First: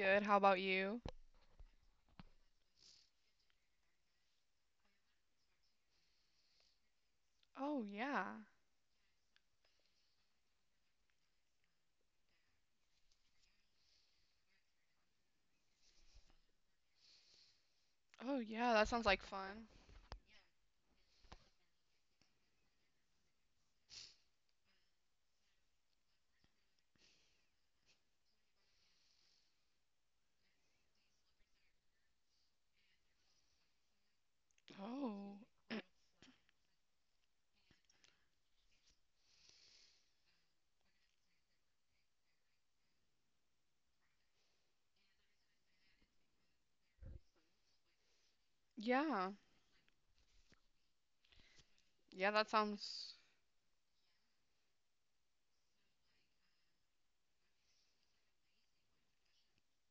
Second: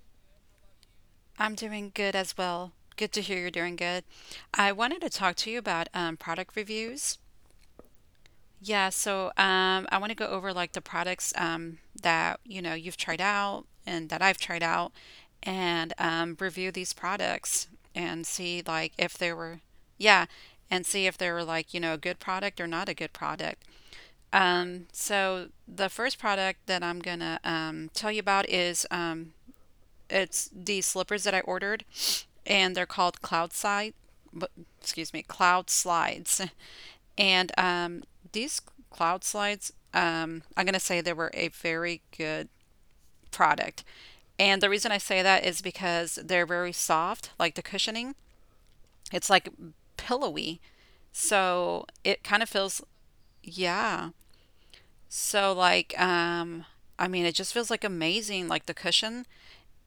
good. How about you? I'm doing good as well. Good to hear you're doing good. I wanted to talk to you about product reviews. Oh, yeah. Yeah, so I want to go over like the products that you know you've tried out and that I've tried out, and review these products and Oh, see yeah, that like sounds if like they were, fun. yeah, and see if they were like you know a good product or not a good product. So the first product that I'm gonna tell you about is It's the slippers that I ordered, and they're called Cloud Side. Excuse me, Oh, Cloud Slides. And these Cloud Slides, I'm going to say they were a very good product. And the reason I say that is because they're very soft, like the cushioning. yeah. It's like pillowy. So it Yeah, kind that of feels, sounds. yeah. So like, I mean it just feels like amazing, like the cushion,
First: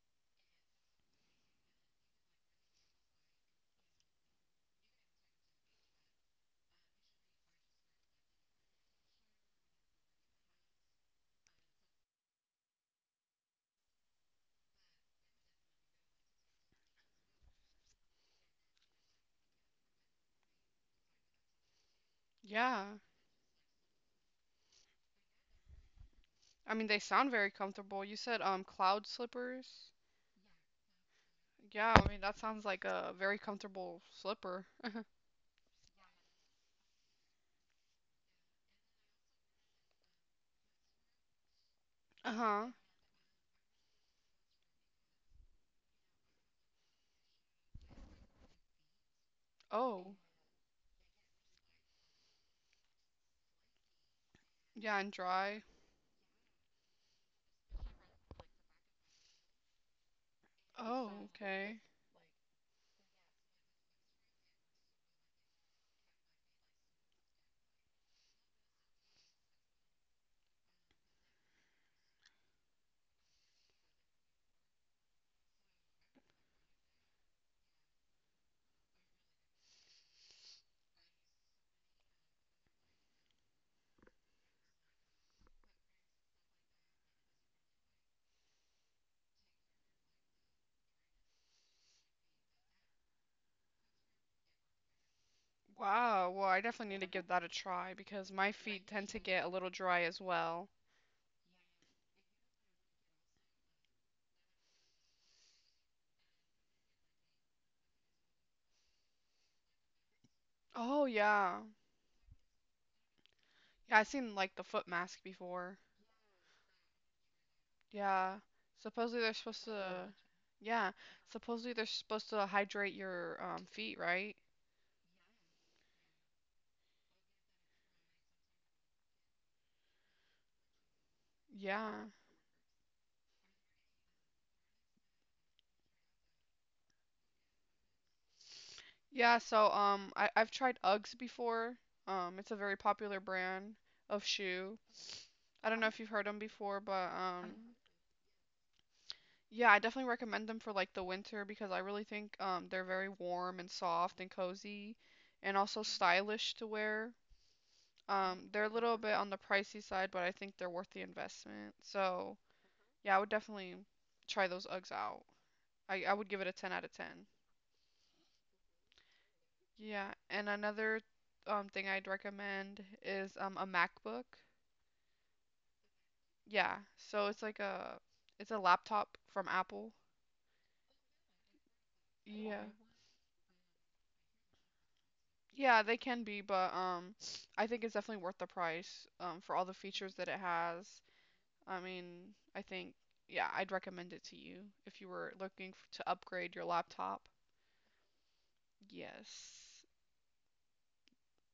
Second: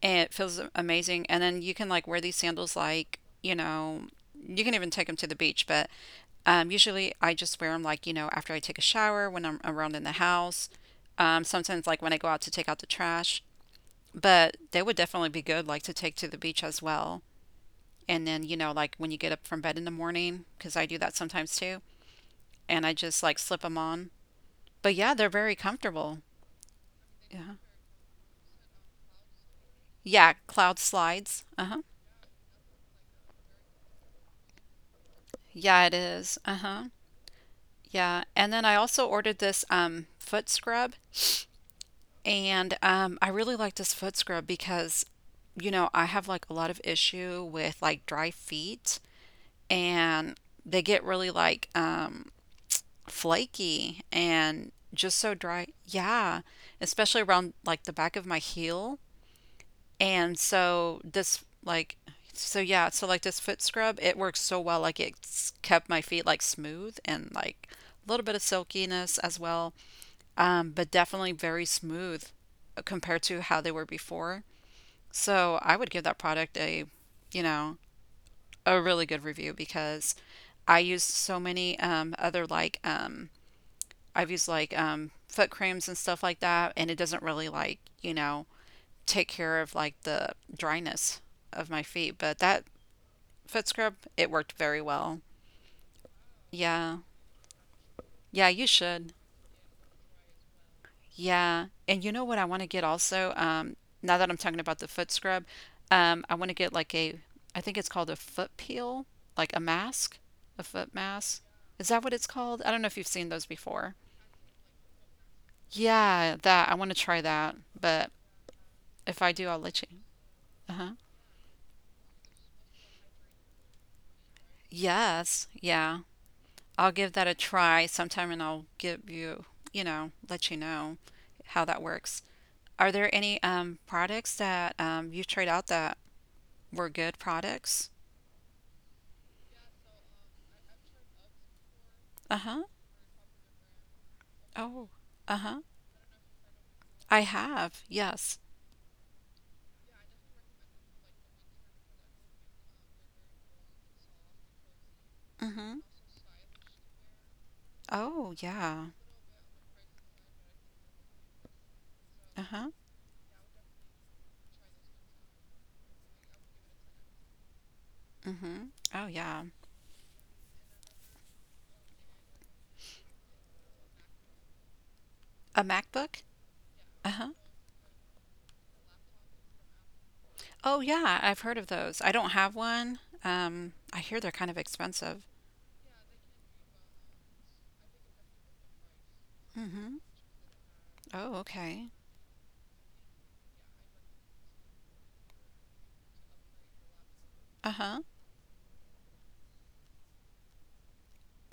it feels amazing. And then you can like wear these sandals like, you know, you can even take them to the beach. But usually I just wear them like, you know, after I take a shower, when I'm around in the house, sometimes like when I go out to take out the trash, but they would definitely be good like to take to the beach as well. And then, you know, like when you get up from bed in the morning, because I do that sometimes too, and I Yeah. just like slip them on. But yeah, they're very comfortable. I mean, they sound Yeah. very comfortable. You said cloud slippers. Yeah, cloud slides. Uh-huh. Yeah, I mean, that sounds like a very comfortable slipper. Yeah, it is. Uh-huh. Yeah. And then I also ordered this foot scrub, Uh-huh. and I really like this foot scrub because you know, I have like a lot of issue with like dry feet, Oh, and they get really like flaky and yeah, and just so dry. dry. Yeah, especially around like the back of my heel. And Oh, so okay. this like so yeah, so like this foot scrub, it works so well. Like it's kept my feet like smooth and like a little bit of silkiness as well. But definitely very smooth compared to how they were before. So I would give that product a, you know, a really good review, because I used so many other like I've used like foot creams and stuff like that, and it doesn't really like you know take care of like the dryness of my feet. But that foot scrub, it worked very well. Wow. Well, I definitely Yeah. need to give that a try because Yeah, my you feet tend should. to get a little dry as well. Yeah. And you know what I want to get also? Now that I'm talking about the foot scrub, I want to get like a, I think it's called a foot peel, like a mask, a foot Oh, mask. yeah. Is that what it's called? I don't know if you've seen those before. Yeah, I've seen like the foot mask before. Yeah, that. I want to try that. But Yeah. Supposedly if they're I do, supposed I'll so let you. to, yeah. Uh-huh. Supposedly they're supposed to hydrate your feet, right? Yes. Yeah. I'll give that a try sometime and I'll give you, you know, let you know how that Yeah. works. Are there any products that you've tried out that were good products? Yeah, so I've tried Uggs before. Uh It's a huh. very popular brand of shoe. Oh, uh I huh. don't know if you've heard them before, but I have, yes. yeah, I definitely recommend them for like the winter because I really think they're very warm and soft and cozy and Mm also hmm. stylish to wear. Oh, They're a yeah. little bit on the pricey side, but I think they're worth the investment. So, Uh huh. yeah, I would definitely try those Uggs out. I would give it a 10 out of 10. Mm hmm. Oh, yeah. Yeah, and another thing I'd recommend is a MacBook. A MacBook? Yeah, Uh so huh. it's a laptop from Apple. Oh, yeah. I've heard of those. I don't have Yeah. one. I hear they're kind of expensive. Yeah, they can be, but I think it's definitely worth the price for all Mm the hmm. features that it has. Oh, I okay. mean, I think, yeah, I'd recommend it to you if you were looking f to upgrade your laptop. Uh huh. Yes.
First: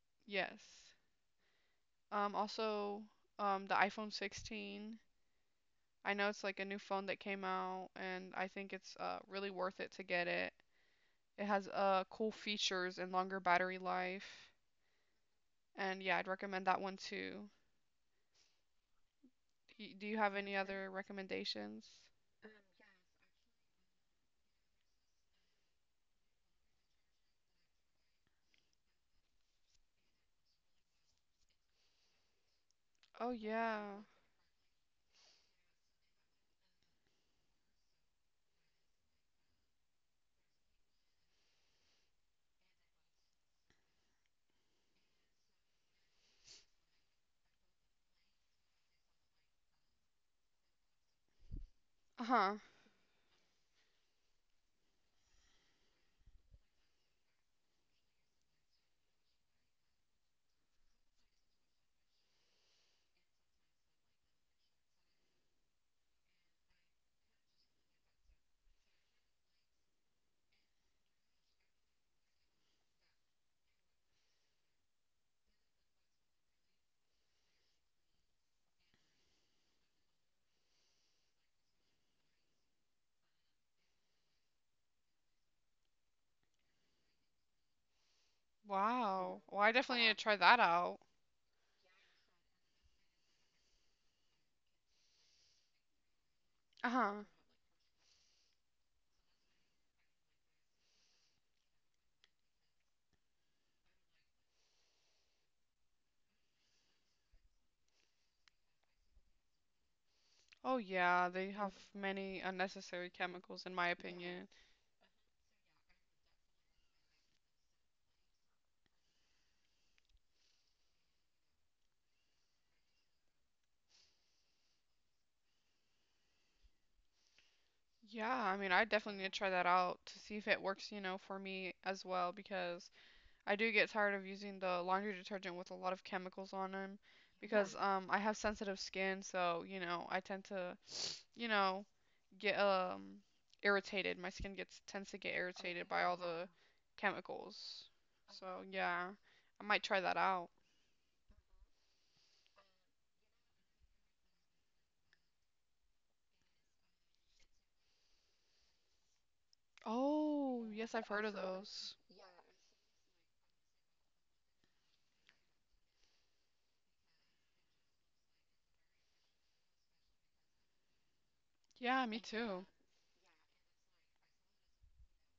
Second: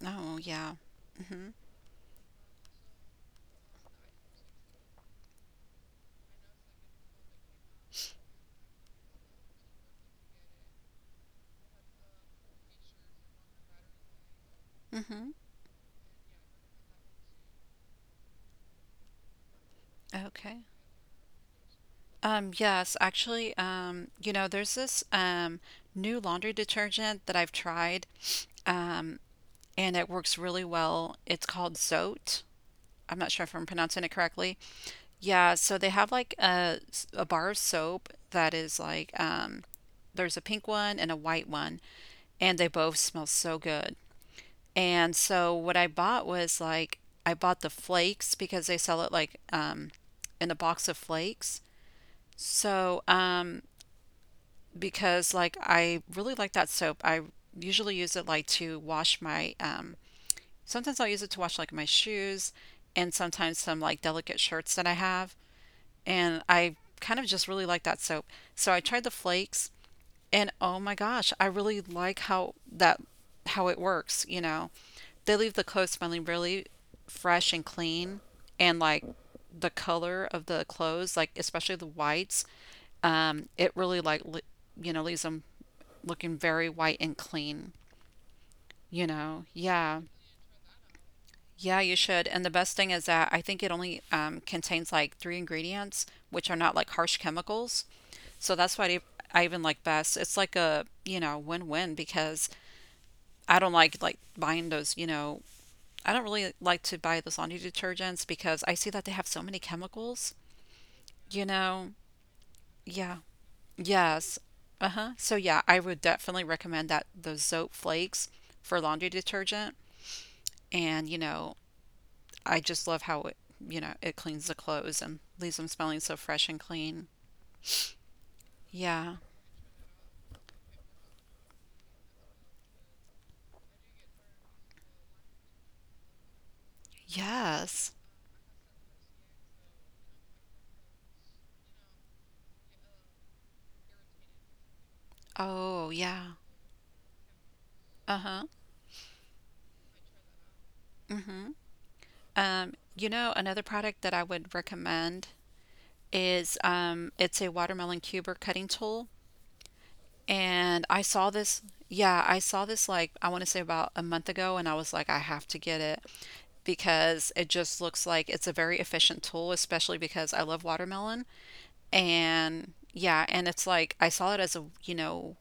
Oh, yeah. Yes. Mm hmm. Also, the iPhone 16. I know it's like a new phone that came out, and I think it's really worth it to get it. It has cool features and longer battery life. Mm hmm. And yeah, I'd recommend that one too. Do you have any Okay. other recommendations? Yes, actually, you know, there's this new laundry detergent that I've tried, um, and it works really well. It's called Zote. I'm Oh, not sure if I'm yeah. pronouncing it correctly. Yeah, so they have like a, s- a bar of soap that is like there's a pink one and a white one, and they both smell so good. And so what I bought was like I bought the flakes, because they sell it like in a box of flakes. Uh-huh. So, because like I really like that soap. I usually use it like to wash my sometimes I'll use it to wash like my shoes, and sometimes some like delicate shirts that I have. And I kind of just really like that soap. So I tried the flakes, and oh my gosh, I really like how that how it works, you know. They leave the clothes smelling really fresh and clean, and like the color of the clothes, like especially the whites, it really like le- you know leaves them looking very white and clean. You Wow. know, Well, I yeah. definitely need to try that out. Yeah, you should. And the best thing is that I think it only contains like three ingredients, which are not like harsh Uh-huh. chemicals. So that's why I even like best. It's like a, you know, win-win, because I don't like buying those, you know, I don't really like to buy those laundry detergents because I see that they have so many chemicals, Oh, yeah, you they have know. many unnecessary Yeah, chemicals, in my yes. opinion. Uh-huh. So yeah, I would definitely recommend that, those Zope flakes for laundry detergent. And, you know, I just love how it, you know, it cleans the clothes and leaves them smelling so fresh and clean. Yeah, I mean, I Yeah. definitely need to try that out to see if it works, for me as well, because I do get tired of using the laundry detergent with a lot of chemicals on them. Yeah. Because Yes. I have sensitive skin, so, I tend to, you know, get irritated. My skin gets tends to get irritated Oh, by all yeah. the, oh, chemicals. Uh-huh. So, yeah, I might try that out. Mm-hmm. You know, another product that I would recommend is it's a watermelon cuber cutting tool. Oh, yeah. And Yes, I I've heard saw of this, those. yeah, I saw this like I want to say about a month ago, and I was like I have to get it, because it just looks like it's a very efficient tool, especially because I love watermelon. Yeah, me too. And yeah, and it's like I saw it as a, you know,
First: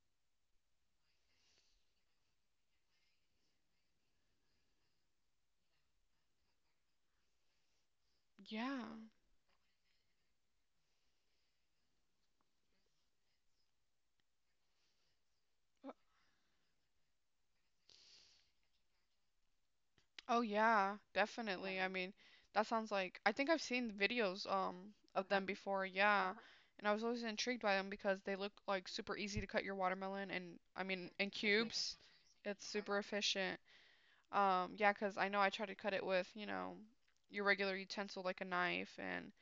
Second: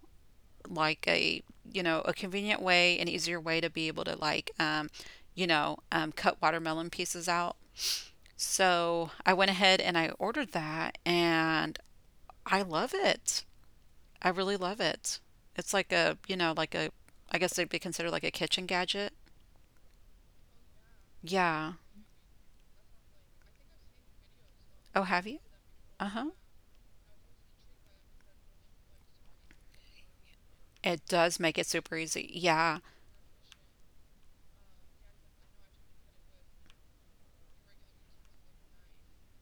like a, you know, a convenient way, an easier way to be able to like, you know, cut watermelon pieces out. Yeah. So I went ahead and I ordered that, and I love it. I really love it. It's like a, you know, like a, I guess it'd be considered like a kitchen gadget. Oh yeah, Yeah. definitely. I, yeah, mean, that sounds like I think I've seen the videos, Oh, have of, uh-huh, you? them before, Uh huh. yeah. And I was always intrigued by them because they look like super easy to cut your watermelon, and I It mean in does make it super cubes. easy. It's Yeah. super efficient. Yeah, 'cause I know I try to cut it with, your regular utensil like a knife, and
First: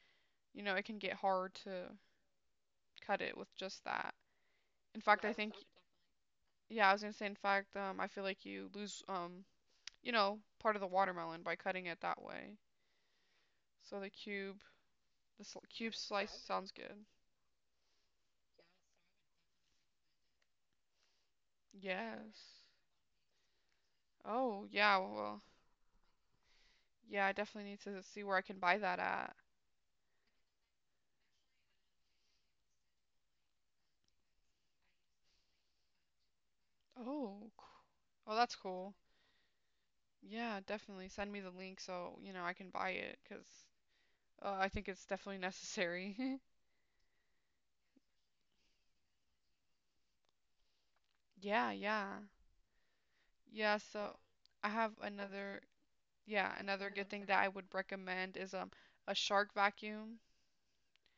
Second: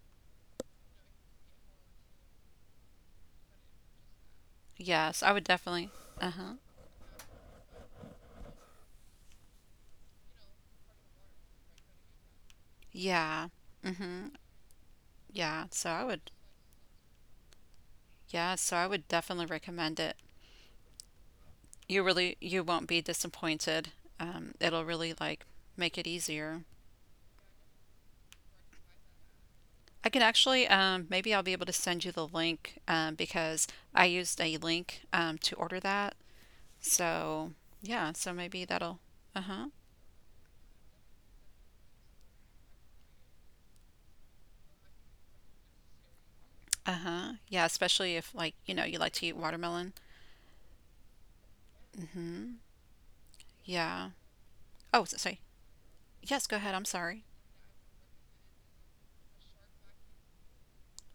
it can get hard to cut it with just that. In Yes, fact, I I would think, definitely. Uh-huh. yeah, I was gonna say in fact, I feel like you lose, part of the watermelon by cutting it that way. Yeah. So the Mm-hmm. cube, the sl Yeah. So cube I would. slice sounds good. Yeah. So I would definitely recommend it. You really, Yes. you won't be disappointed. Oh, It'll yeah, well, really well, like make it easier. yeah, I definitely need to see where I can buy that at. I can actually, maybe I'll be able to send you the link, because I used a link, to order that. Oh, So oh, that's yeah. So cool. maybe that'll. Uh-huh. Yeah, definitely send me the link so, I can buy it 'cause I think it's definitely necessary. Uh-huh. Yeah. Especially if like, you know, you like to eat watermelon. Yeah, yeah. Mm-hmm. Yeah, Yeah. so I have Oh, s- sorry. another, Yes, yeah, go ahead. I'm another good thing sorry. that I would recommend is a shark vacuum.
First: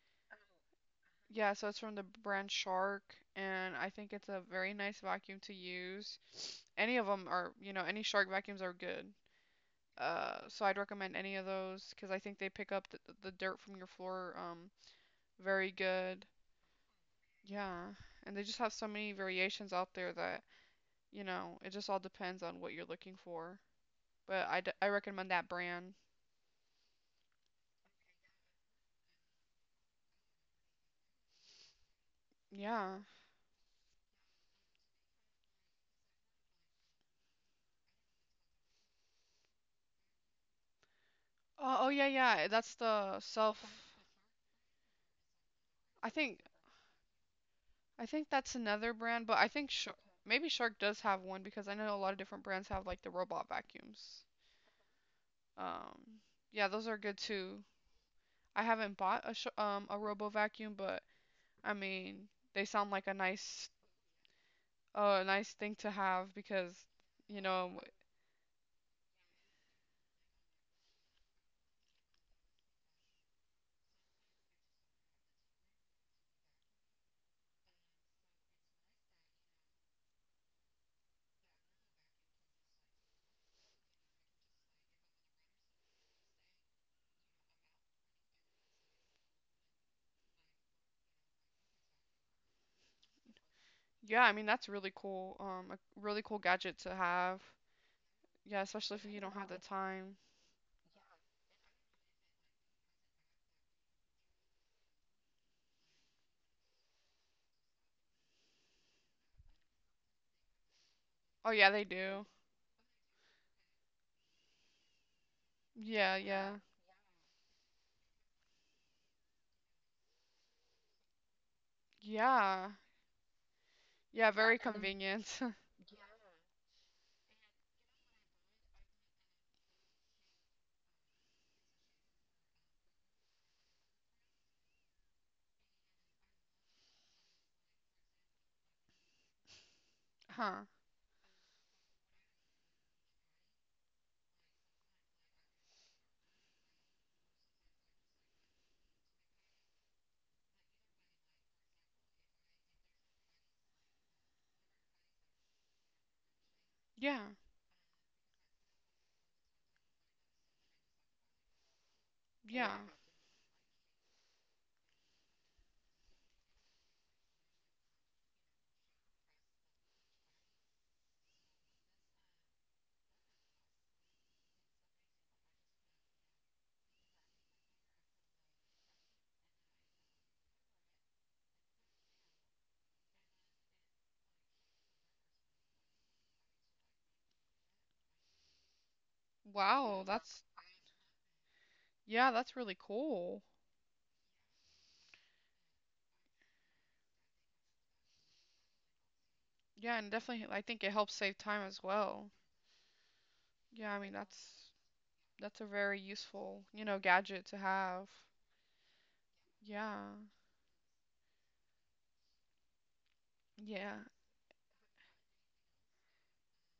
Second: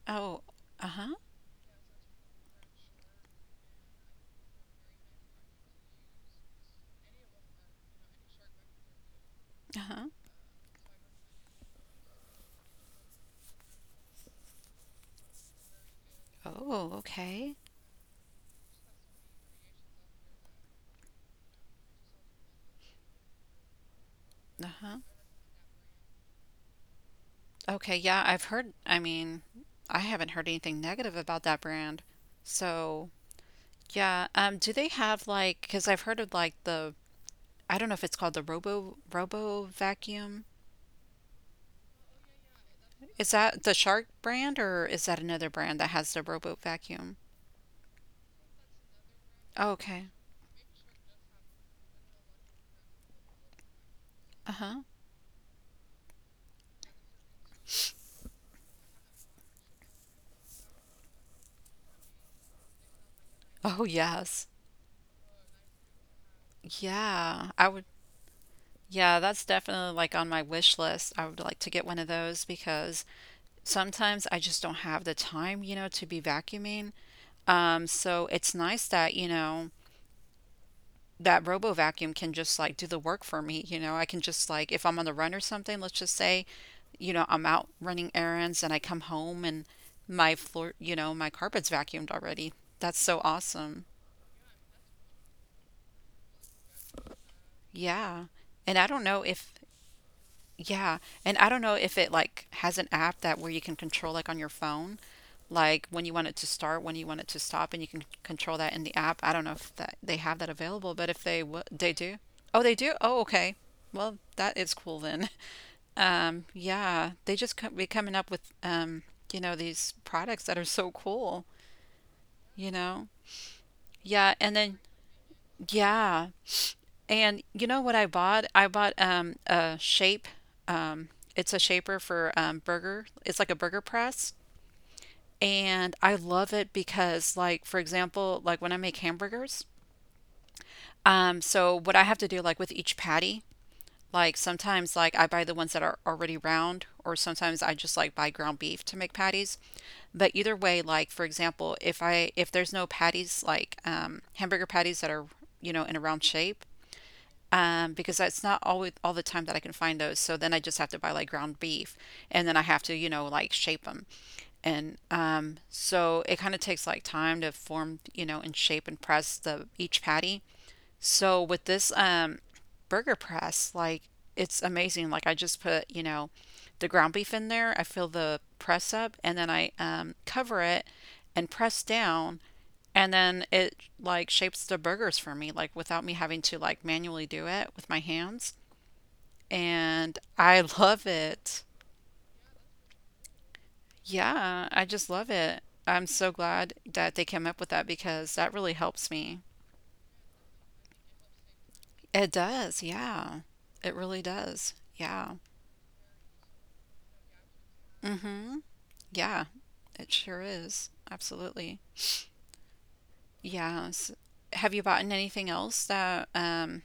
Oh, uh huh. Yeah, so it's from the brand Shark, and I think it's a very nice vacuum to use. Any of them are, any Shark vacuums are good. Uh huh. So I'd recommend any of those because I think they pick up the dirt from your floor, very good. Oh, okay. Yeah, and they just have so many variations out there that, it just all depends on what you're looking for. But I, Uh d I huh. recommend that brand. Okay, yeah, I've heard, I mean, I haven't heard anything negative about that brand. Yeah. So, yeah, do they have like, because I've heard of like the, I don't know if it's called the Robo Vacuum. Oh, yeah, yeah. That's Is the that self. the Shark brand or is that another brand that has I the think Robo Vacuum? I think that's another brand, but I Oh, think Sh okay. Maybe Shark does have one because I know a lot of different brands have like the robot vacuums. Uh-huh. Um, yeah, those are good too. I haven't bought a robo vacuum, but I mean they sound like a nice Oh, yes. a nice thing to have because you Yeah, I would. know Yeah, that's definitely like on my wish list. I would like to get one of those because sometimes I just don't have the time, you know, to be vacuuming. So it's nice that, you know, that robo vacuum can just like do the work for me. You know, I can just like, if I'm on the run or something, let's just say, you know, I'm out running errands and I come home and my floor, you know, my carpet's vacuumed already. That's so awesome. yeah, I mean that's really cool, a really cool gadget to have. Yeah. Yeah, And I especially don't if you know don't have if the time. Yeah, and I don't know if it like has an app that where you can control like on your phone, like when you want it to start, when you want it to stop, and you can control that in the app. I don't know if that they have that available, but if they Oh w yeah, they they do. do. Oh, they do? Oh, okay. Well, that is cool then. Yeah, yeah, Yeah, they just co be coming up with you know, these products that are so cool, you yeah, know. Yeah, yeah. and Very then convenient. yeah. And you know what I bought? I bought a shape. Um, it's a shaper for burger. It's like a burger press, and I love it because, like, for example, like when I make hamburgers, Huh. So what I have to do, like with each patty, like sometimes, like I buy the ones that are already round, or sometimes I just like buy ground beef to make patties. But either way, like for example, if I if there's no patties, like hamburger patties that are you know in a round shape Yeah, because that's not always all the time that I can find those. So then I just have to buy like ground beef, and then I yeah. have to you know like shape them, and so it kind of takes like time to form you know and shape and press the each patty. So with this burger press, like it's amazing. Like I just put, you know, the ground beef in there. I fill the press up, and then I cover it and press down, and then it like shapes the burgers for me, like without me having to like manually do it with my hands. Wow, And that's... I love it. Yeah, that's really cool. Yeah, I just love it. I'm so glad that they came up with that because that really helps me. Yeah, and definitely I think it helps save time as It well. does, yeah. It Yeah, I mean really does. that's Yeah. that's a very useful, gadget to have. Mhm. Yeah, Yeah. it sure is. Absolutely. Yeah. Yes. Have you bought anything else that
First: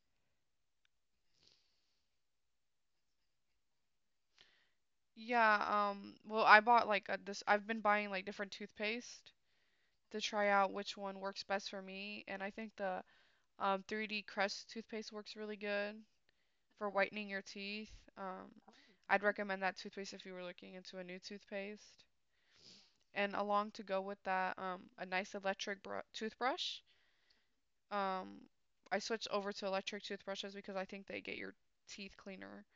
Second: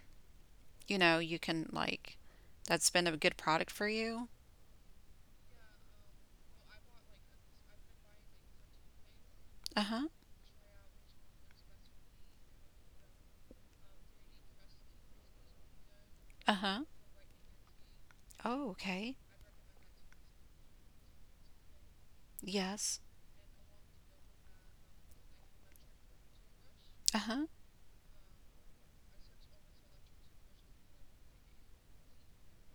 you know, you can like that's been a good product for you? Yeah, well, I bought like a, this I've been buying like different toothpaste Uh-huh. to try out which one works best for me, and I think the 3D Crest toothpaste works really good Uh-huh. for whitening your teeth. Um Oh, okay. I'd recommend that toothpaste if you were looking into a new toothpaste. Yes. And along to go with that, a nice electric toothbrush. Uh-huh. Um, I switched over to electric toothbrushes because I think they get your teeth cleaner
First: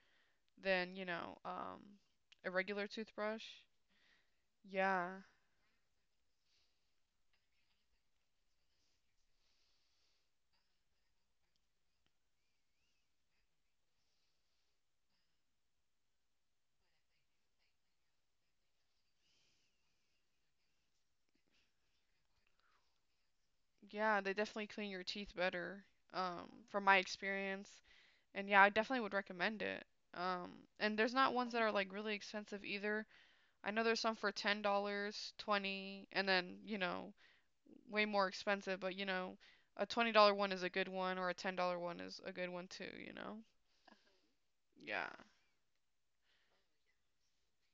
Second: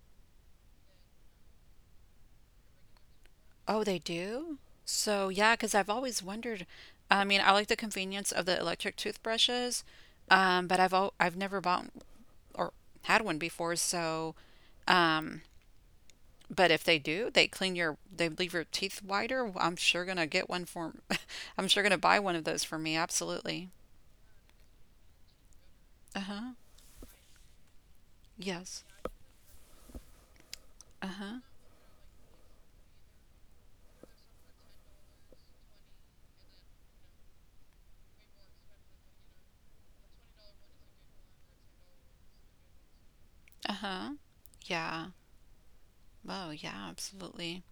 than, a regular toothbrush. Oh, they do? Yeah. So, yeah, 'cause I've always wondered. I mean, I like the convenience of the electric toothbrushes, but I've never bought or had one before, so um. But if they do, they clean your, they leave your teeth whiter. I'm sure gonna get one for, I'm sure gonna buy one of those for me. Absolutely. Yeah, they definitely clean your teeth better, Uh huh. From my experience. And yeah, I Yes. definitely would recommend it. Um, and Uh there's not huh. ones that are like really expensive either. I know there's some for $10, 20, and then way more expensive. But a $20 one is a good one, or a $10 one is a good one too. You know? Uh huh. Yeah. Yeah. Oh yeah. Absolutely.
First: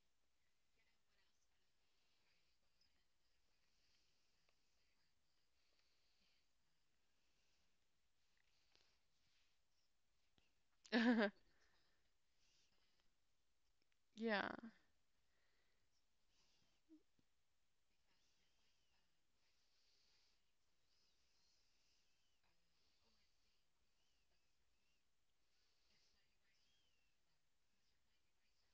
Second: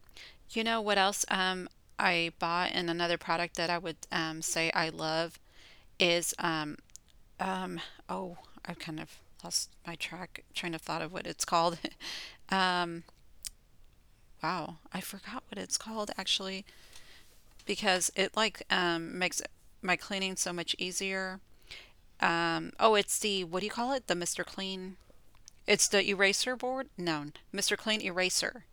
You know what else? I bought in another product that I would say I love is um, oh, I've kind of lost my track trying to thought of what it's called. Yeah. Wow, I forgot what it's called actually because it like makes my cleaning so much easier. Oh, it's the what do you call it? The Mr. Clean. It's the eraser board? No, Mr. Clean eraser.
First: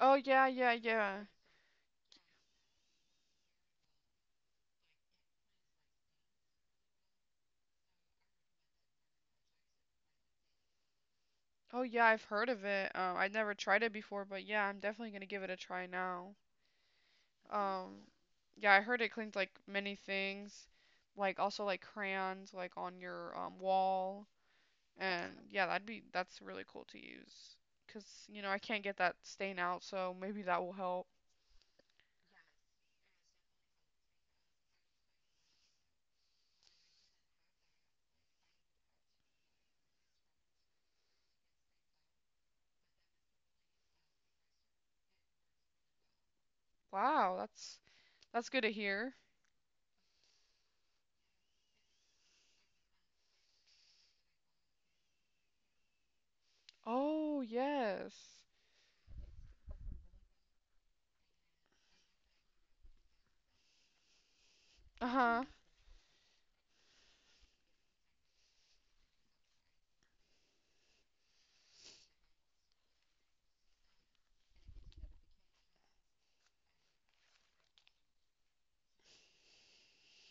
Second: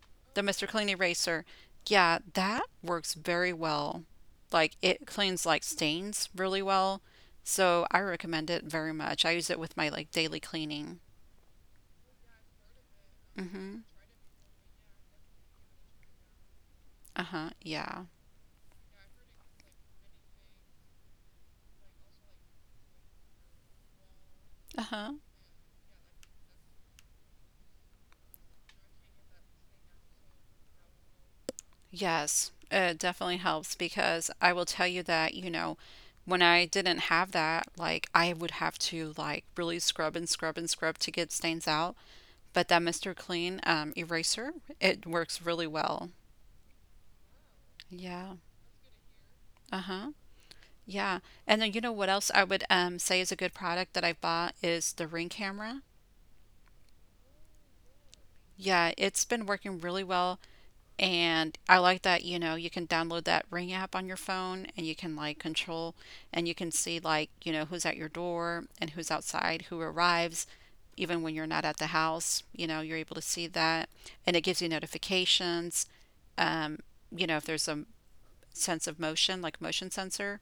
Oh The yeah, Mr. yeah, Clean yeah. eraser. Yeah, that works very well. Like it cleans like stains really well. So I recommend it very much. I use it with my like daily cleaning. Oh yeah, I've heard of it. I'd never Mhm. tried it before, but yeah, I'm definitely gonna give it a try now. Uh-huh. Yeah. Um, yeah, I heard it cleans like many things, like also like crayons, like on your wall. Uh-huh. And yeah, that's really cool to use because I can't get that stain out, so maybe that will help. Yes. It definitely helps because I will tell you that, you know, when I didn't have that, like I would have to like really scrub and scrub and scrub to get stains out. But that Mr. Clean eraser, it works really well. Wow, that's Yeah. that's good to hear. Uh-huh. Yeah. And then you know what else I would say is a good product that I bought is the Ring camera. Oh, yes. Yeah, it's been working really well. And I like that, you know, you can download that Ring app on your phone and you can like Uh-huh. Mhm. control, and you can see like, you know, who's at your door and who's outside, who arrives, even when you're not at the house, you know, you're able to see that. And it gives you notifications. Um, you know, if there's a sense of motion, like motion sensor.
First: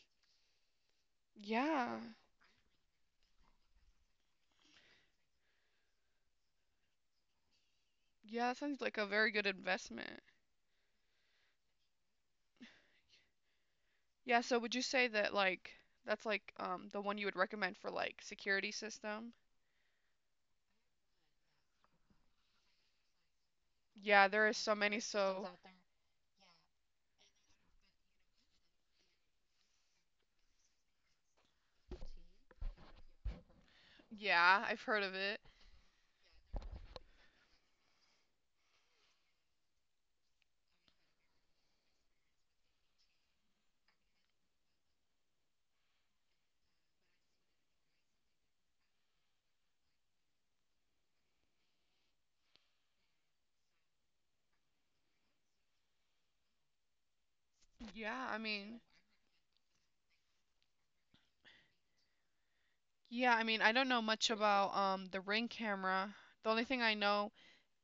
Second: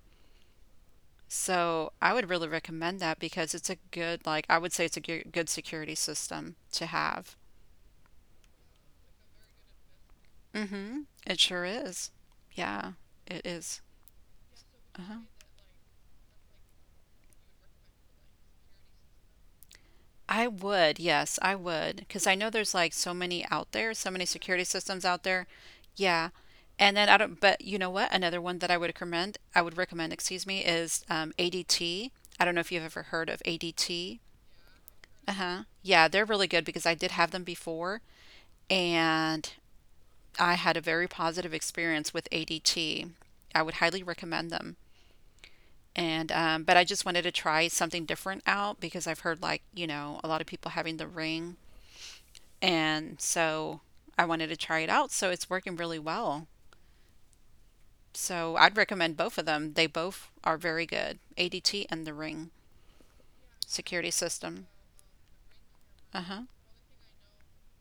So Yeah. I would really recommend that because it's a good, like, I would say it's a good, good security system to have. Yeah, that sounds like a very good investment. Mm-hmm. It sure is. Yeah, it is. Yeah, so would you say Uh-huh. that like that's like the one you would recommend for like security system? I would, yes, I would, because I know there's like so many out there, so many Yeah, there is. security Yeah, so many, systems there's out systems there. so out there. Yeah. And then I don't, but you know what? Another one that I would recommend, excuse me, is ADT. I don't know if you've ever heard of ADT. Yeah, I've heard of it. Uh-huh. Yeah, they're really good because I did have them before and I had a very positive experience with ADT. I would highly recommend them. And but I just wanted to try something different out because I've heard like, you know, a lot of people having the ring, and so I wanted to try it out, so it's working really well. Yeah, I So mean, I'd recommend both of them. They both are very good. ADT and the ring yeah, I mean, I don't know security much system. about the Ring camera. Uh-huh. The only thing I know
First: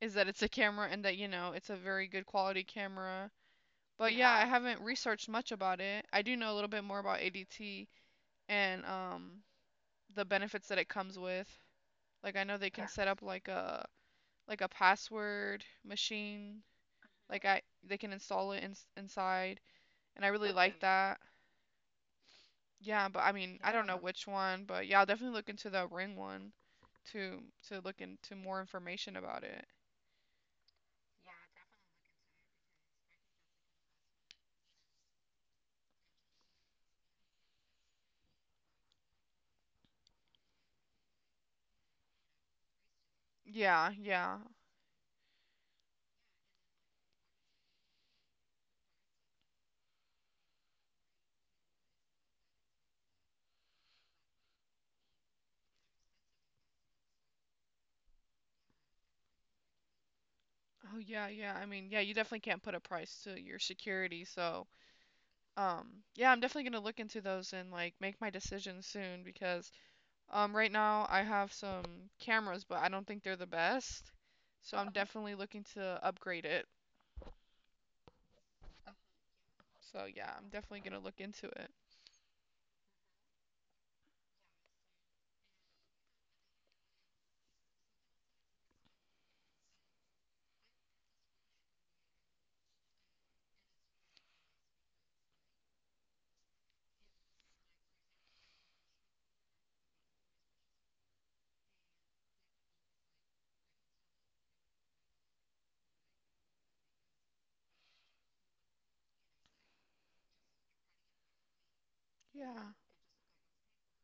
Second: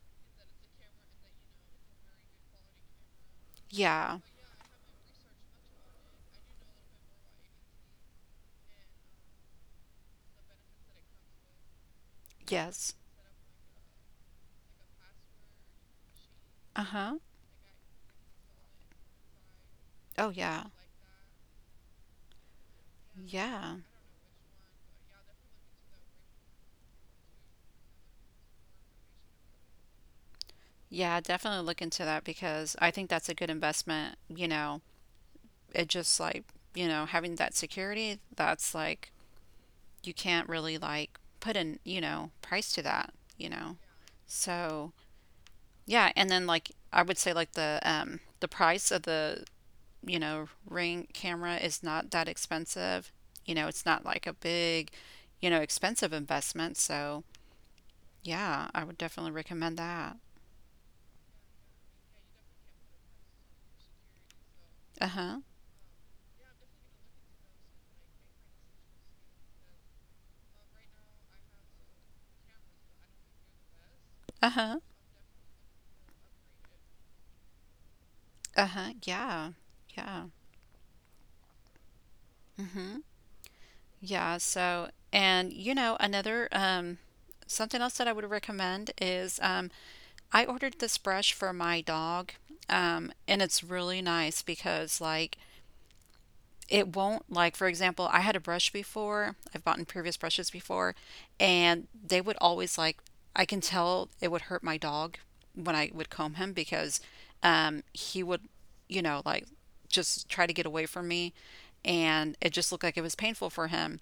is that it's a camera and that, it's a very good quality camera. But Yeah. yeah, I, yeah, haven't researched much about it. I do know a little bit more about ADT and the benefits that it comes with. Like I know they can, yeah, Yes. set up like a password machine. Uh-huh. Like I they can install it in, inside, and I Oh really yeah. like, really, that. Yeah, but I mean, I Yeah. don't know, yeah, which one, but yeah, I'll definitely look into the Ring one to look into more information about it. Yeah, definitely look into that because I think that's a good investment, you know, it just like, you know, having that security that's like you can't really like put in, you know, price to that, you know. Yeah, yeah. So yeah, and then like I would say like the price of the, you know, ring camera is not that expensive, you know. It's not like a big, you know, expensive investment. So yeah, I would definitely recommend that. Oh yeah, yeah. I mean, yeah, you definitely can't put a price to your security. So, Uh-huh. Yeah, I'm definitely gonna look into those and like make my decision soon because right now I have some cameras, but I don't think they're the best. So Uh-huh. I'm definitely looking to upgrade it. Uh-huh. Yeah. So Yeah. yeah, I'm definitely gonna look into it. Mm-hmm. Yeah, so, and you know, another something else that I would recommend is um, I ordered this brush for my dog. Um, and it's really nice because like it won't, like, for example, I had a brush before, I've bought in previous brushes before, and they would always like, I can tell it would hurt my dog when I would comb him because he would, you know, like just try to get away from me. And it Yeah. just looked like it was painful for him.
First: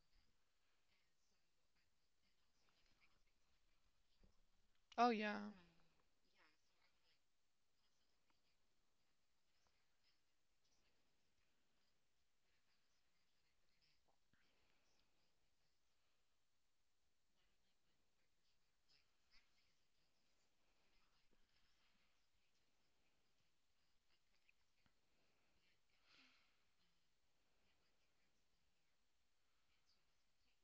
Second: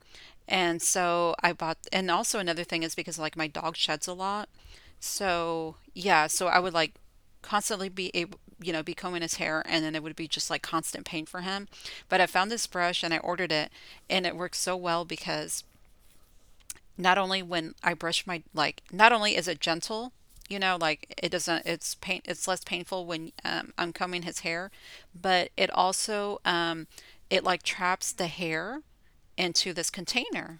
And so I bought, and also another thing is because like my dog sheds a lot. Oh yeah. So yeah, so I would like, constantly be able, you know, be combing his hair, and then it would be just like constant pain for him. But I found this brush and I ordered it, and it works so well because not only when I brush my like, not only is it gentle, you know, like it doesn't, it's pain, it's less painful when I'm combing his hair, but it also it like traps the hair into this container,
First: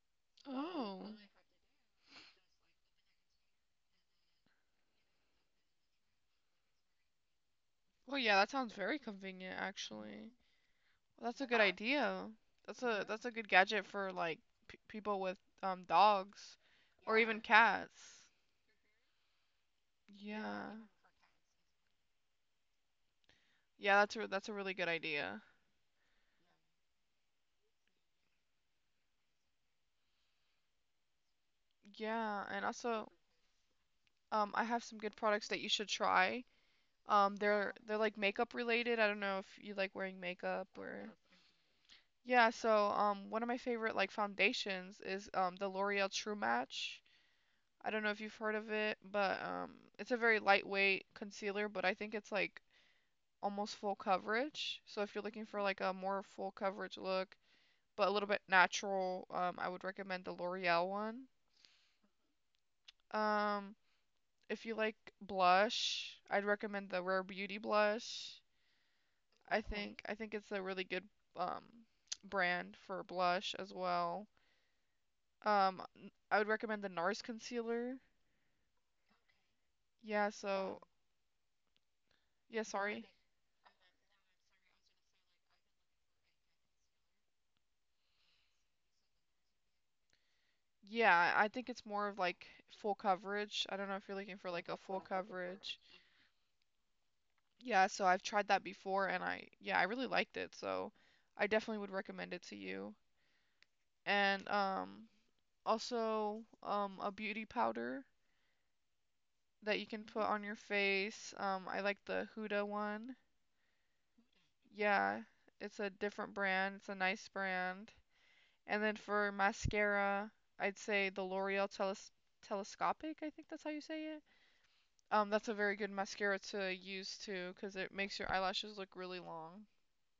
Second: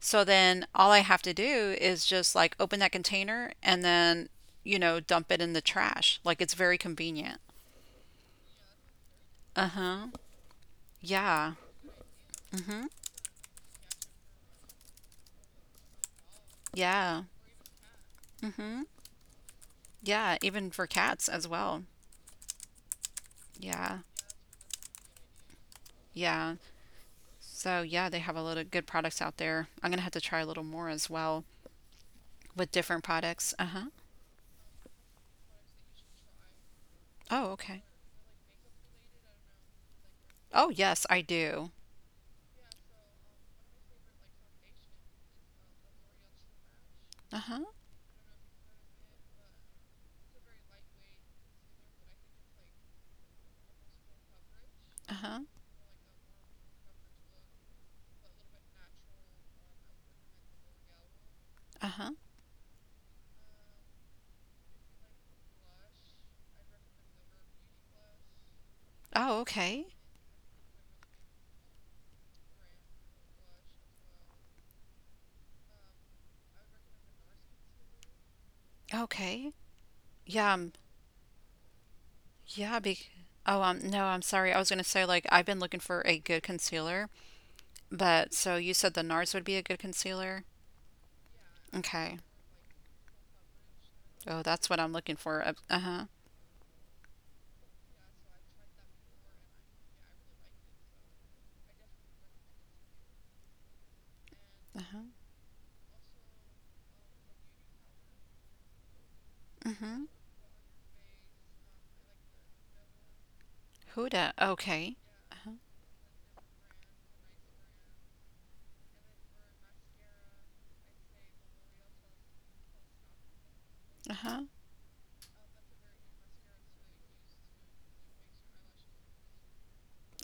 so then all I Oh. have to do is just like open that container and then, you know, dump it in the trash. Like it's very convenient. Oh yeah, that sounds very convenient Uh-huh. actually. Well, that's a Yeah. good idea. Mm-hmm. That's a good gadget for like p people with dogs or Yeah. even cats. Mm-hmm. Yeah, even Yeah. for cats as well. Yeah. Yeah, that's a really good idea. Yeah. So yeah, they have a lot of good products out there. I'm gonna have to try a little more as well Yeah, and with different also products. Uh-huh. I have some good products that you should try. Oh, they're okay. they're like makeup related. I don't know if you like wearing Oh, makeup, yes, or, I do. yeah, so, one of my favorite like foundations is the L'Oreal True Match. Uh-huh. I don't know if you've heard of it, but it's a very lightweight concealer, but I think it's like almost full coverage. So if you're Uh-huh. looking for like a more full coverage look, but a little bit natural. I would recommend the L'Oreal one. Uh-huh. Um, if you like blush, I'd recommend the Rare Beauty blush. Oh, I, okay, okay. think, I think it's a really good um brand for blush as well. I would recommend the NARS concealer. Okay. Yeah, so. Yeah, Oh, yeah, oh, yeah, be sorry, really? oh um, no, I'm sorry. I was gonna say like I've been looking for a good concealer, but so you said the NARS would be a good concealer. Yeah, I think it's Okay. more of like full coverage. I don't know if you're Oh, looking for that's what like a I'm full looking for. Coverage. Uh-huh. Yeah, so I've tried that before, and I, yeah, I really liked it. So I definitely would recommend it to you. And Uh-huh. Also a beauty powder that you Hmm. can put on your face. I like the Huda one. Huda. Okay. Yeah, Uh-huh. it's a different brand. It's a nice brand. And then for mascara, I'd say the L'Oreal Telescopic, I think that's how you say it. Uh-huh. That's a very good mascara to use too, because it makes your eyelashes look really long.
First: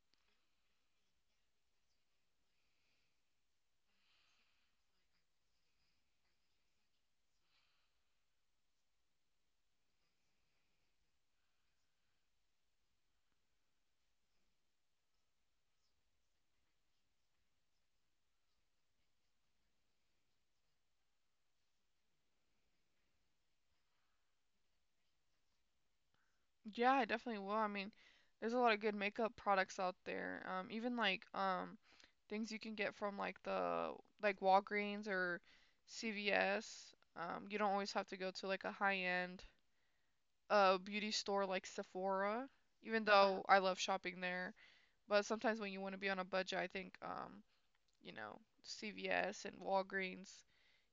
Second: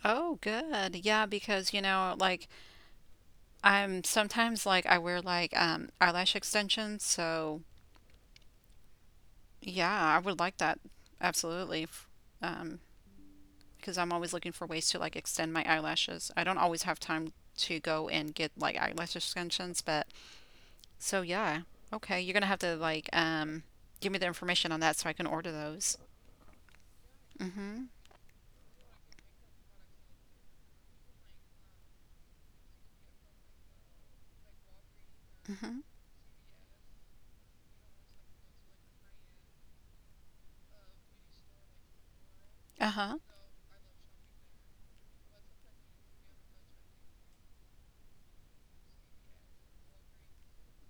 Oh, good. Yeah, because you know, like I'm sometimes like I wear like eyelash extensions, so yeah, I would like that. Absolutely. F- um, because I'm always looking for ways to like extend my eyelashes. I don't always have time to go and get like eyelash extensions, but so yeah. Okay, you're gonna have to like give me the information on that so I can order those. Yeah, I definitely will. I mean, Mm-hmm. there's a lot of good makeup products out there. Even like things you can get from like Walgreens or Mm-hmm. CVS. You don't always have to go to like a high-end beauty store like Sephora, even Uh-huh. though I love shopping there. But sometimes when you want to be on a budget, I think you know, CVS and Walgreens,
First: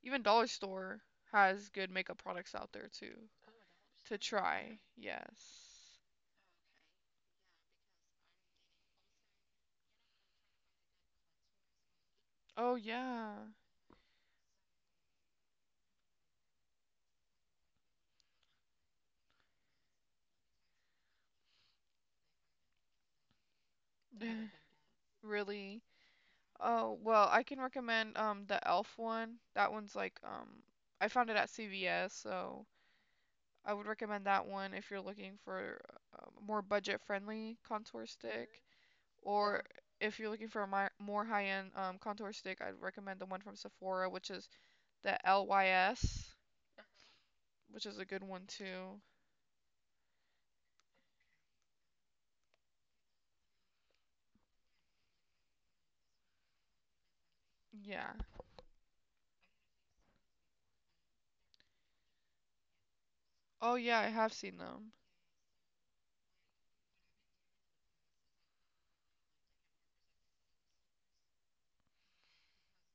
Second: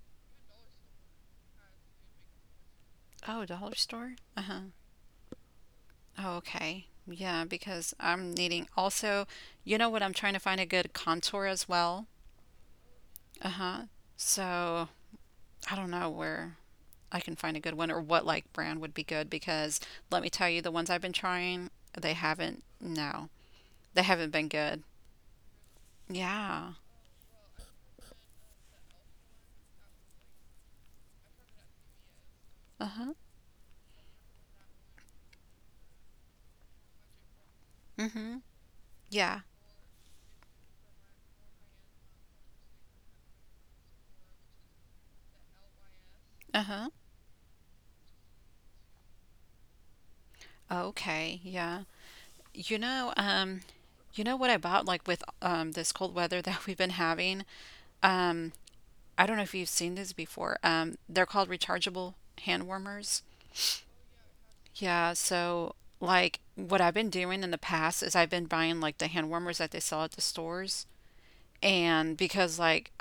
even Dollar Store has good makeup products out there too Oh, dollar store? to Uh-huh. try. Yes. Oh, okay. Yeah, because I'm needing also, you know what, I'm trying to find a good contour as well. Oh yeah. Uh-huh. So I don't know where I can find a good one or what like brand would be good because let me tell you, the ones I've been trying, they haven't, no, they haven't been good. Really? Yeah. Oh, well, I can recommend the Elf one. That one's like I found it at CVS, so Uh-huh. I would recommend that one if you're looking for a more budget-friendly contour Mhm. stick Yeah. or. Yeah, if you're looking for a mi more high-end contour stick, I'd recommend the one from Sephora, which is the LYS, Uh-huh. which is a good one too. Okay. Yeah. You know um, you know what I bought like with this cold weather that we've been having, Yeah. um, I don't know if you've seen these before, um, they're called rechargeable hand warmers. Oh yeah, I have seen them. Yeah, so like what I've been doing in the past is I've been buying like the hand warmers that they sell at the stores. And because, like,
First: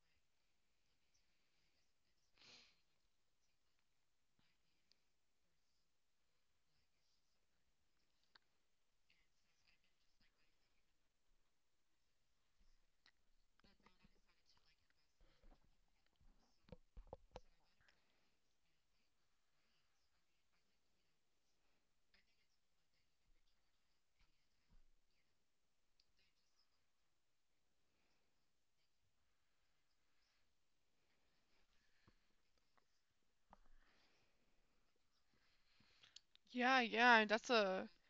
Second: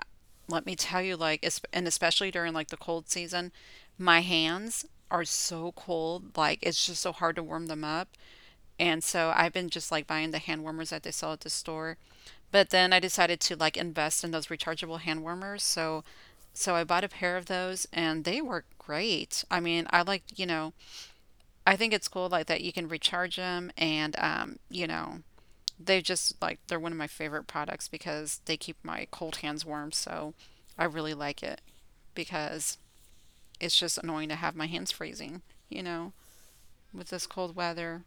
let me tell you, like, and especially during like the cold season, my hands are so cold. Like, it's just so hard to warm them up. And so I've been just like buying the hand warmers that they sell at the store. But then I decided to like invest in those rechargeable hand warmers. So, so I bought a pair of those, and they work great. I mean, I like, you know, I think it's cool like that you can recharge them, and, you know, they just like they're one of my favorite products because they keep my cold hands warm. So I really like it because it's just annoying to have my hands freezing, you know, Yeah, with yeah, this that's cold a weather.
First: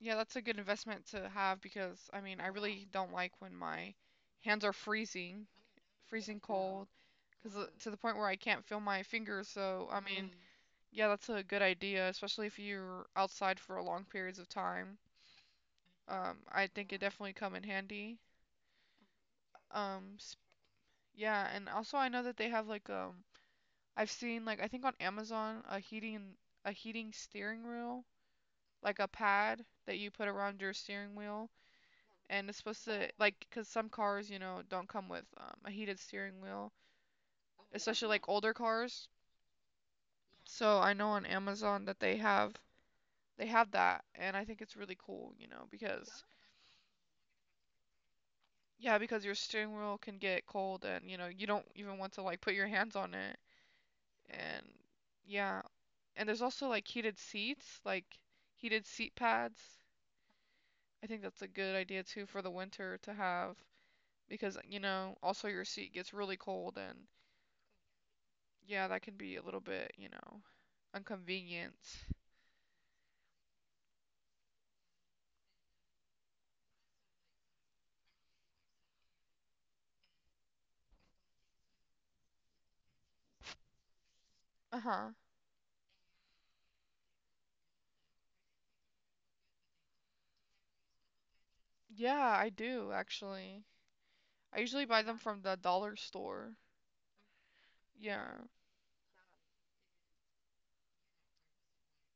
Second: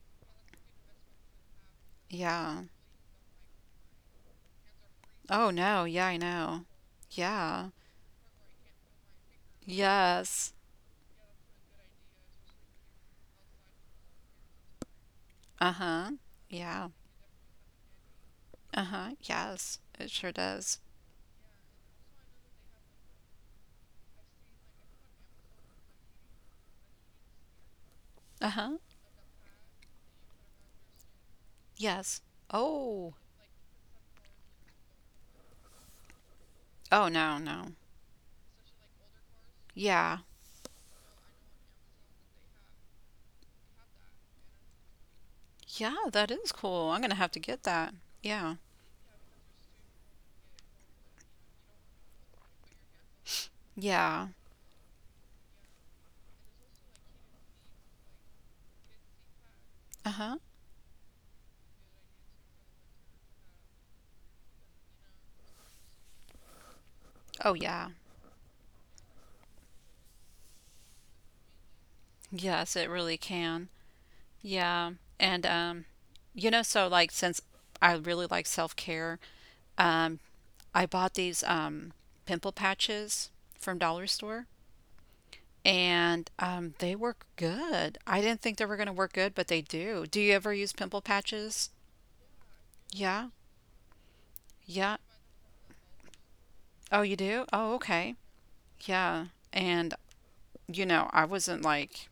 yeah, that's a good investment to have because I mean, I Yeah. really don't like when my hands are freezing, Oh no. Yeah, I freezing know. cold, because Yeah. to the point where I can't feel my fingers. So, I mean, Yes. yeah, that's a good idea, especially if you're outside for long periods of time. Uh huh. I Yeah. think it definitely come in handy. Uh huh. Yes. It Um, sure s- does. yeah, and also I know that they have like I've seen like I think on Amazon a heating steering wheel, Uh huh. like a pad that you put around your steering wheel Yes. and it's supposed to. Oh, Oh. like because some cars, you know, don't come with a heated steering wheel, Oh no. especially. No. Yeah, like older cars, Yeah. so I know on Amazon that they have, they have that and I think it's really cool, you know, Yeah. because That is cool. I'm gonna have to get that. Yeah. yeah, because your steering wheel can get cold and you know you don't even want to like put your hands on it. Yeah. And yeah, and there's also like heated seats, heated seat pads. Uh huh. I think that's a good idea too for the winter to have because you know also your seat gets really cold and Oh yeah. yeah, that can be a little bit, you know, inconvenient. Yes, it really can. Yeah. And um, you know, so like since I really like self-care, um, I bought these pimple patches from Dollar Store, Uh-huh. and um, they work good. I didn't think they were going to work good, but they do. Do you ever use pimple patches? Yeah, I do Yeah. actually. I usually Yeah. buy them from the dollar store. Oh, you do? Oh, okay. Yeah. Yeah. And you know, I wasn't like,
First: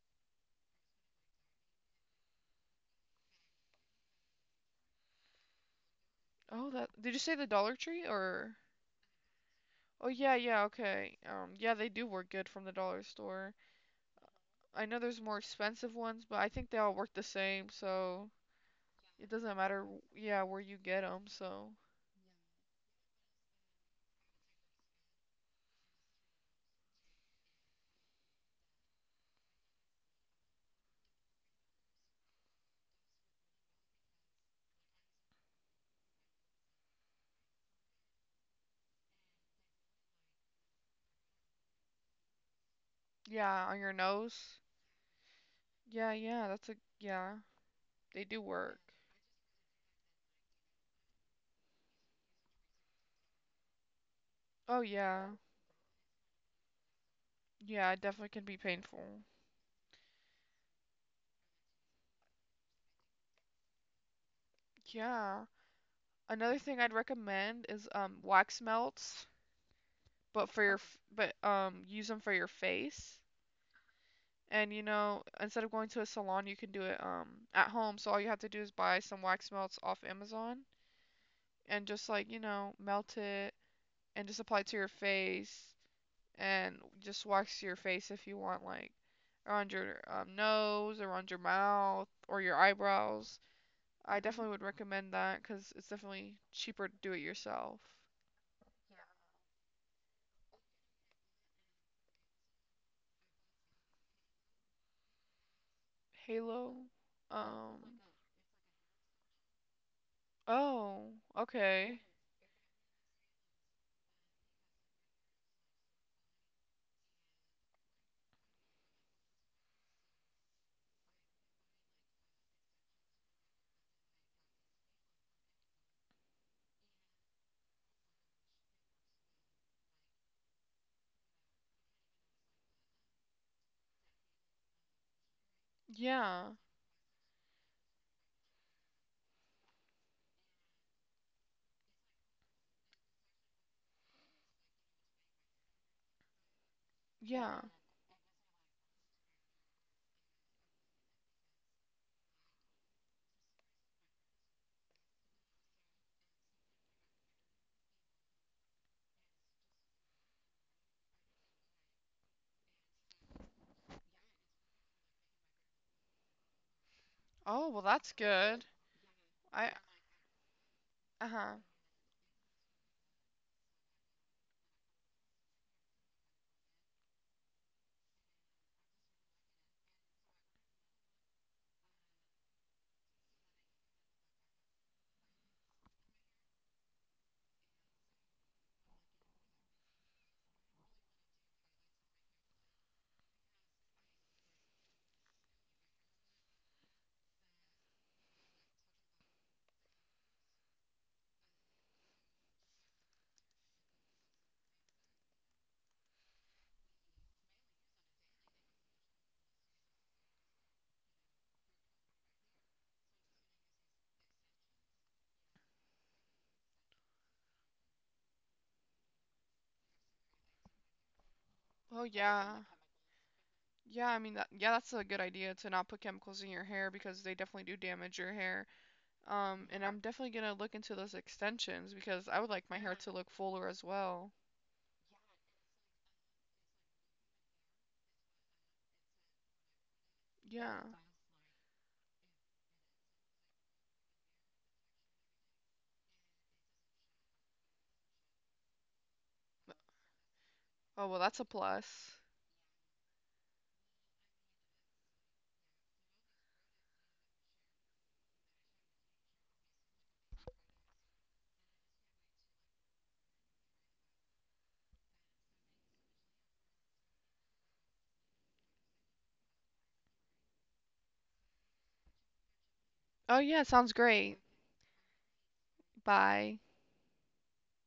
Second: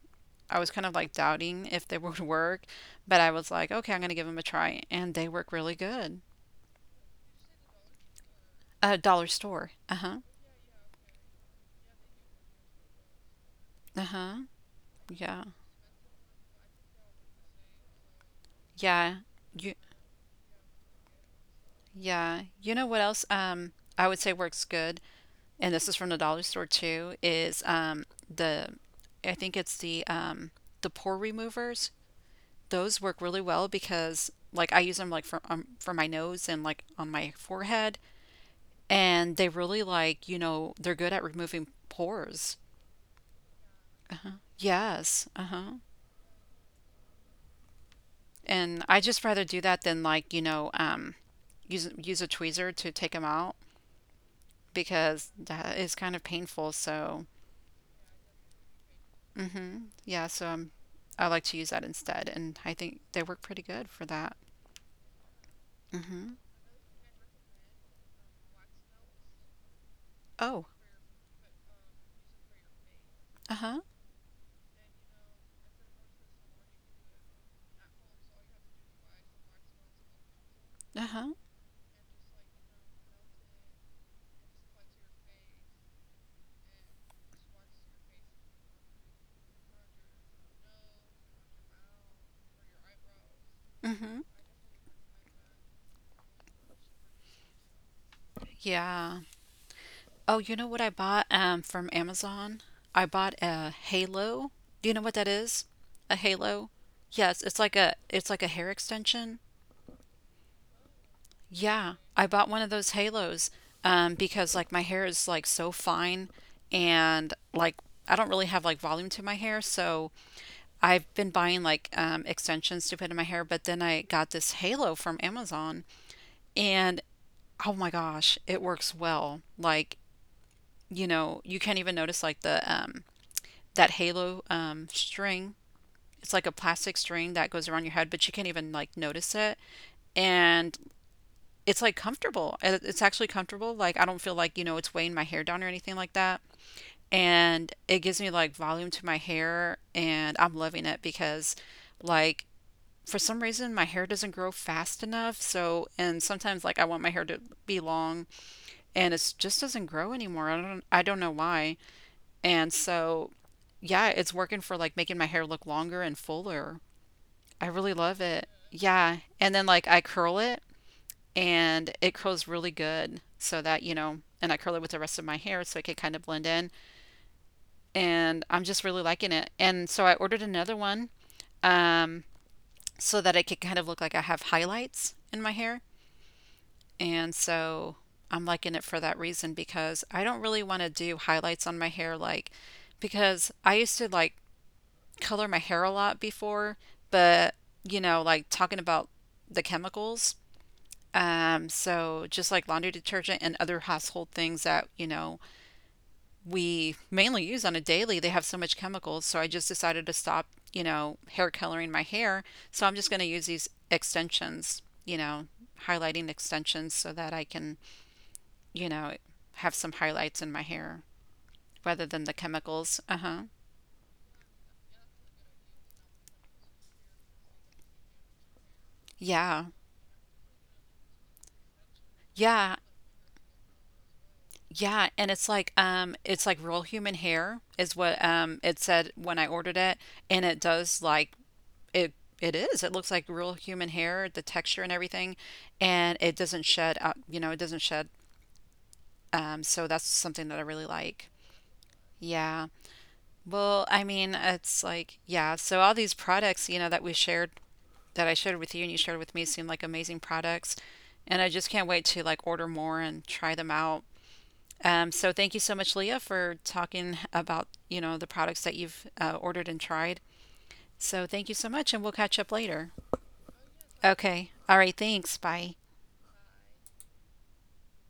I was kind of like doubting if they would work, but I was like, okay, I'm going to give them a try, and they work really good. Oh, that, did you say the Dollar Tree or? A dollar store. Oh Uh-huh. yeah, yeah, okay. Yeah, they do work good from the dollar store. Uh-huh. I know there's more Yeah. expensive ones, but I think they all work the same, so Yeah. it doesn't You matter, yeah, where you get them. So, yeah. You know what else I would say works good, and this is from the dollar store too, is the I think it's the pore removers. Those work really well because like I use them like for my nose and like on my forehead, and they really like, you know, they're good at removing pores. yeah, on your Uh huh. nose. Yes. Uh-huh. Yeah, yeah, that's a yeah. They do work. And I just rather do that than like, use a tweezer to take them out Oh because yeah. that is kind of painful. So Yeah, it definitely can be painful. hmm yeah, so I like to use that instead, and I think they work pretty good for that. Yeah. hmm Another thing I'd recommend is wax melts, but for Oh, your f- but use them for your face. uh huh, And you know, instead of going to a salon, you can do it at home. So all you have to do is buy some wax melts off Amazon uh huh, and just like, you know, melt it and just apply it to your face and just wax your face if you want like around your nose, around your mouth or your eyebrows. I hmm definitely would recommend that because it's definitely cheaper to do it yourself. yeah. Oh, you know what I bought from Amazon? I bought a Halo. Do you know what that is? A Halo? Halo. Yes, it's like Um. A hair extension. Oh, Yeah, okay. I bought one of those halos because like my hair is like so fine and like I don't really have like volume to my hair, so I've been buying like extensions to put in my hair, but then I got this halo from Amazon and oh my gosh, it works well. Like, you know, you can't even notice like the that halo string. It's like a Yeah. plastic string that goes around your head, but you can't even like notice it. And it's like comfortable. It's actually comfortable. Like I don't feel like, you know, it's weighing my hair down or anything like that. Yeah. And it gives me like volume to my hair and I'm loving it because like for some reason my hair doesn't grow fast enough. So and sometimes like I want my hair to be long and it just doesn't grow anymore. I don't know why. And so yeah, it's working for like making my hair look longer and fuller. I Oh, well, really that's love it. good. Yeah. And then I, like I curl it uh-huh. and it curls really good so that you know and I curl it with the rest of my hair so it can kind of blend in and I'm just really liking it and so I ordered another one, um, so that it could kind of look like I have highlights in my hair and so I'm liking it for that reason because I don't really want to do highlights on my hair like because I used to like color my hair a lot before but you know like talking about the chemicals. So just like laundry detergent and other household things that, you know, we mainly use on a daily, they have so much chemicals. So I just decided to stop, you know, hair coloring my hair. So I'm just going to use these extensions, you know, highlighting extensions so that I can, you know, have some highlights in my hair rather Well, than the yeah. chemicals. Uh-huh. Yeah, I mean, that's a good idea to not put chemicals in your hair because they definitely do damage your hair. Yeah. And I'm definitely gonna look into those extensions because I would like Yeah. my hair to look fuller as well. Yeah, and it's like real human hair is what it said when I ordered it and it Yeah. does like It it is. It looks like real human hair, the texture and everything, and it doesn't shed out, you know, it doesn't shed. So that's something that I really Oh, well, like. that's a plus. Yeah. Well, I mean, it's like, yeah, so all these products, you know, that I shared with you and you shared with me seem like amazing products, and I just can't wait to like order more and try them out. So thank you so much, Leah, for talking about, you know, the products that you've ordered and tried. So thank you so much, and we'll catch up later. Oh, yeah, sounds great. Okay. All right, thanks. Bye. Bye.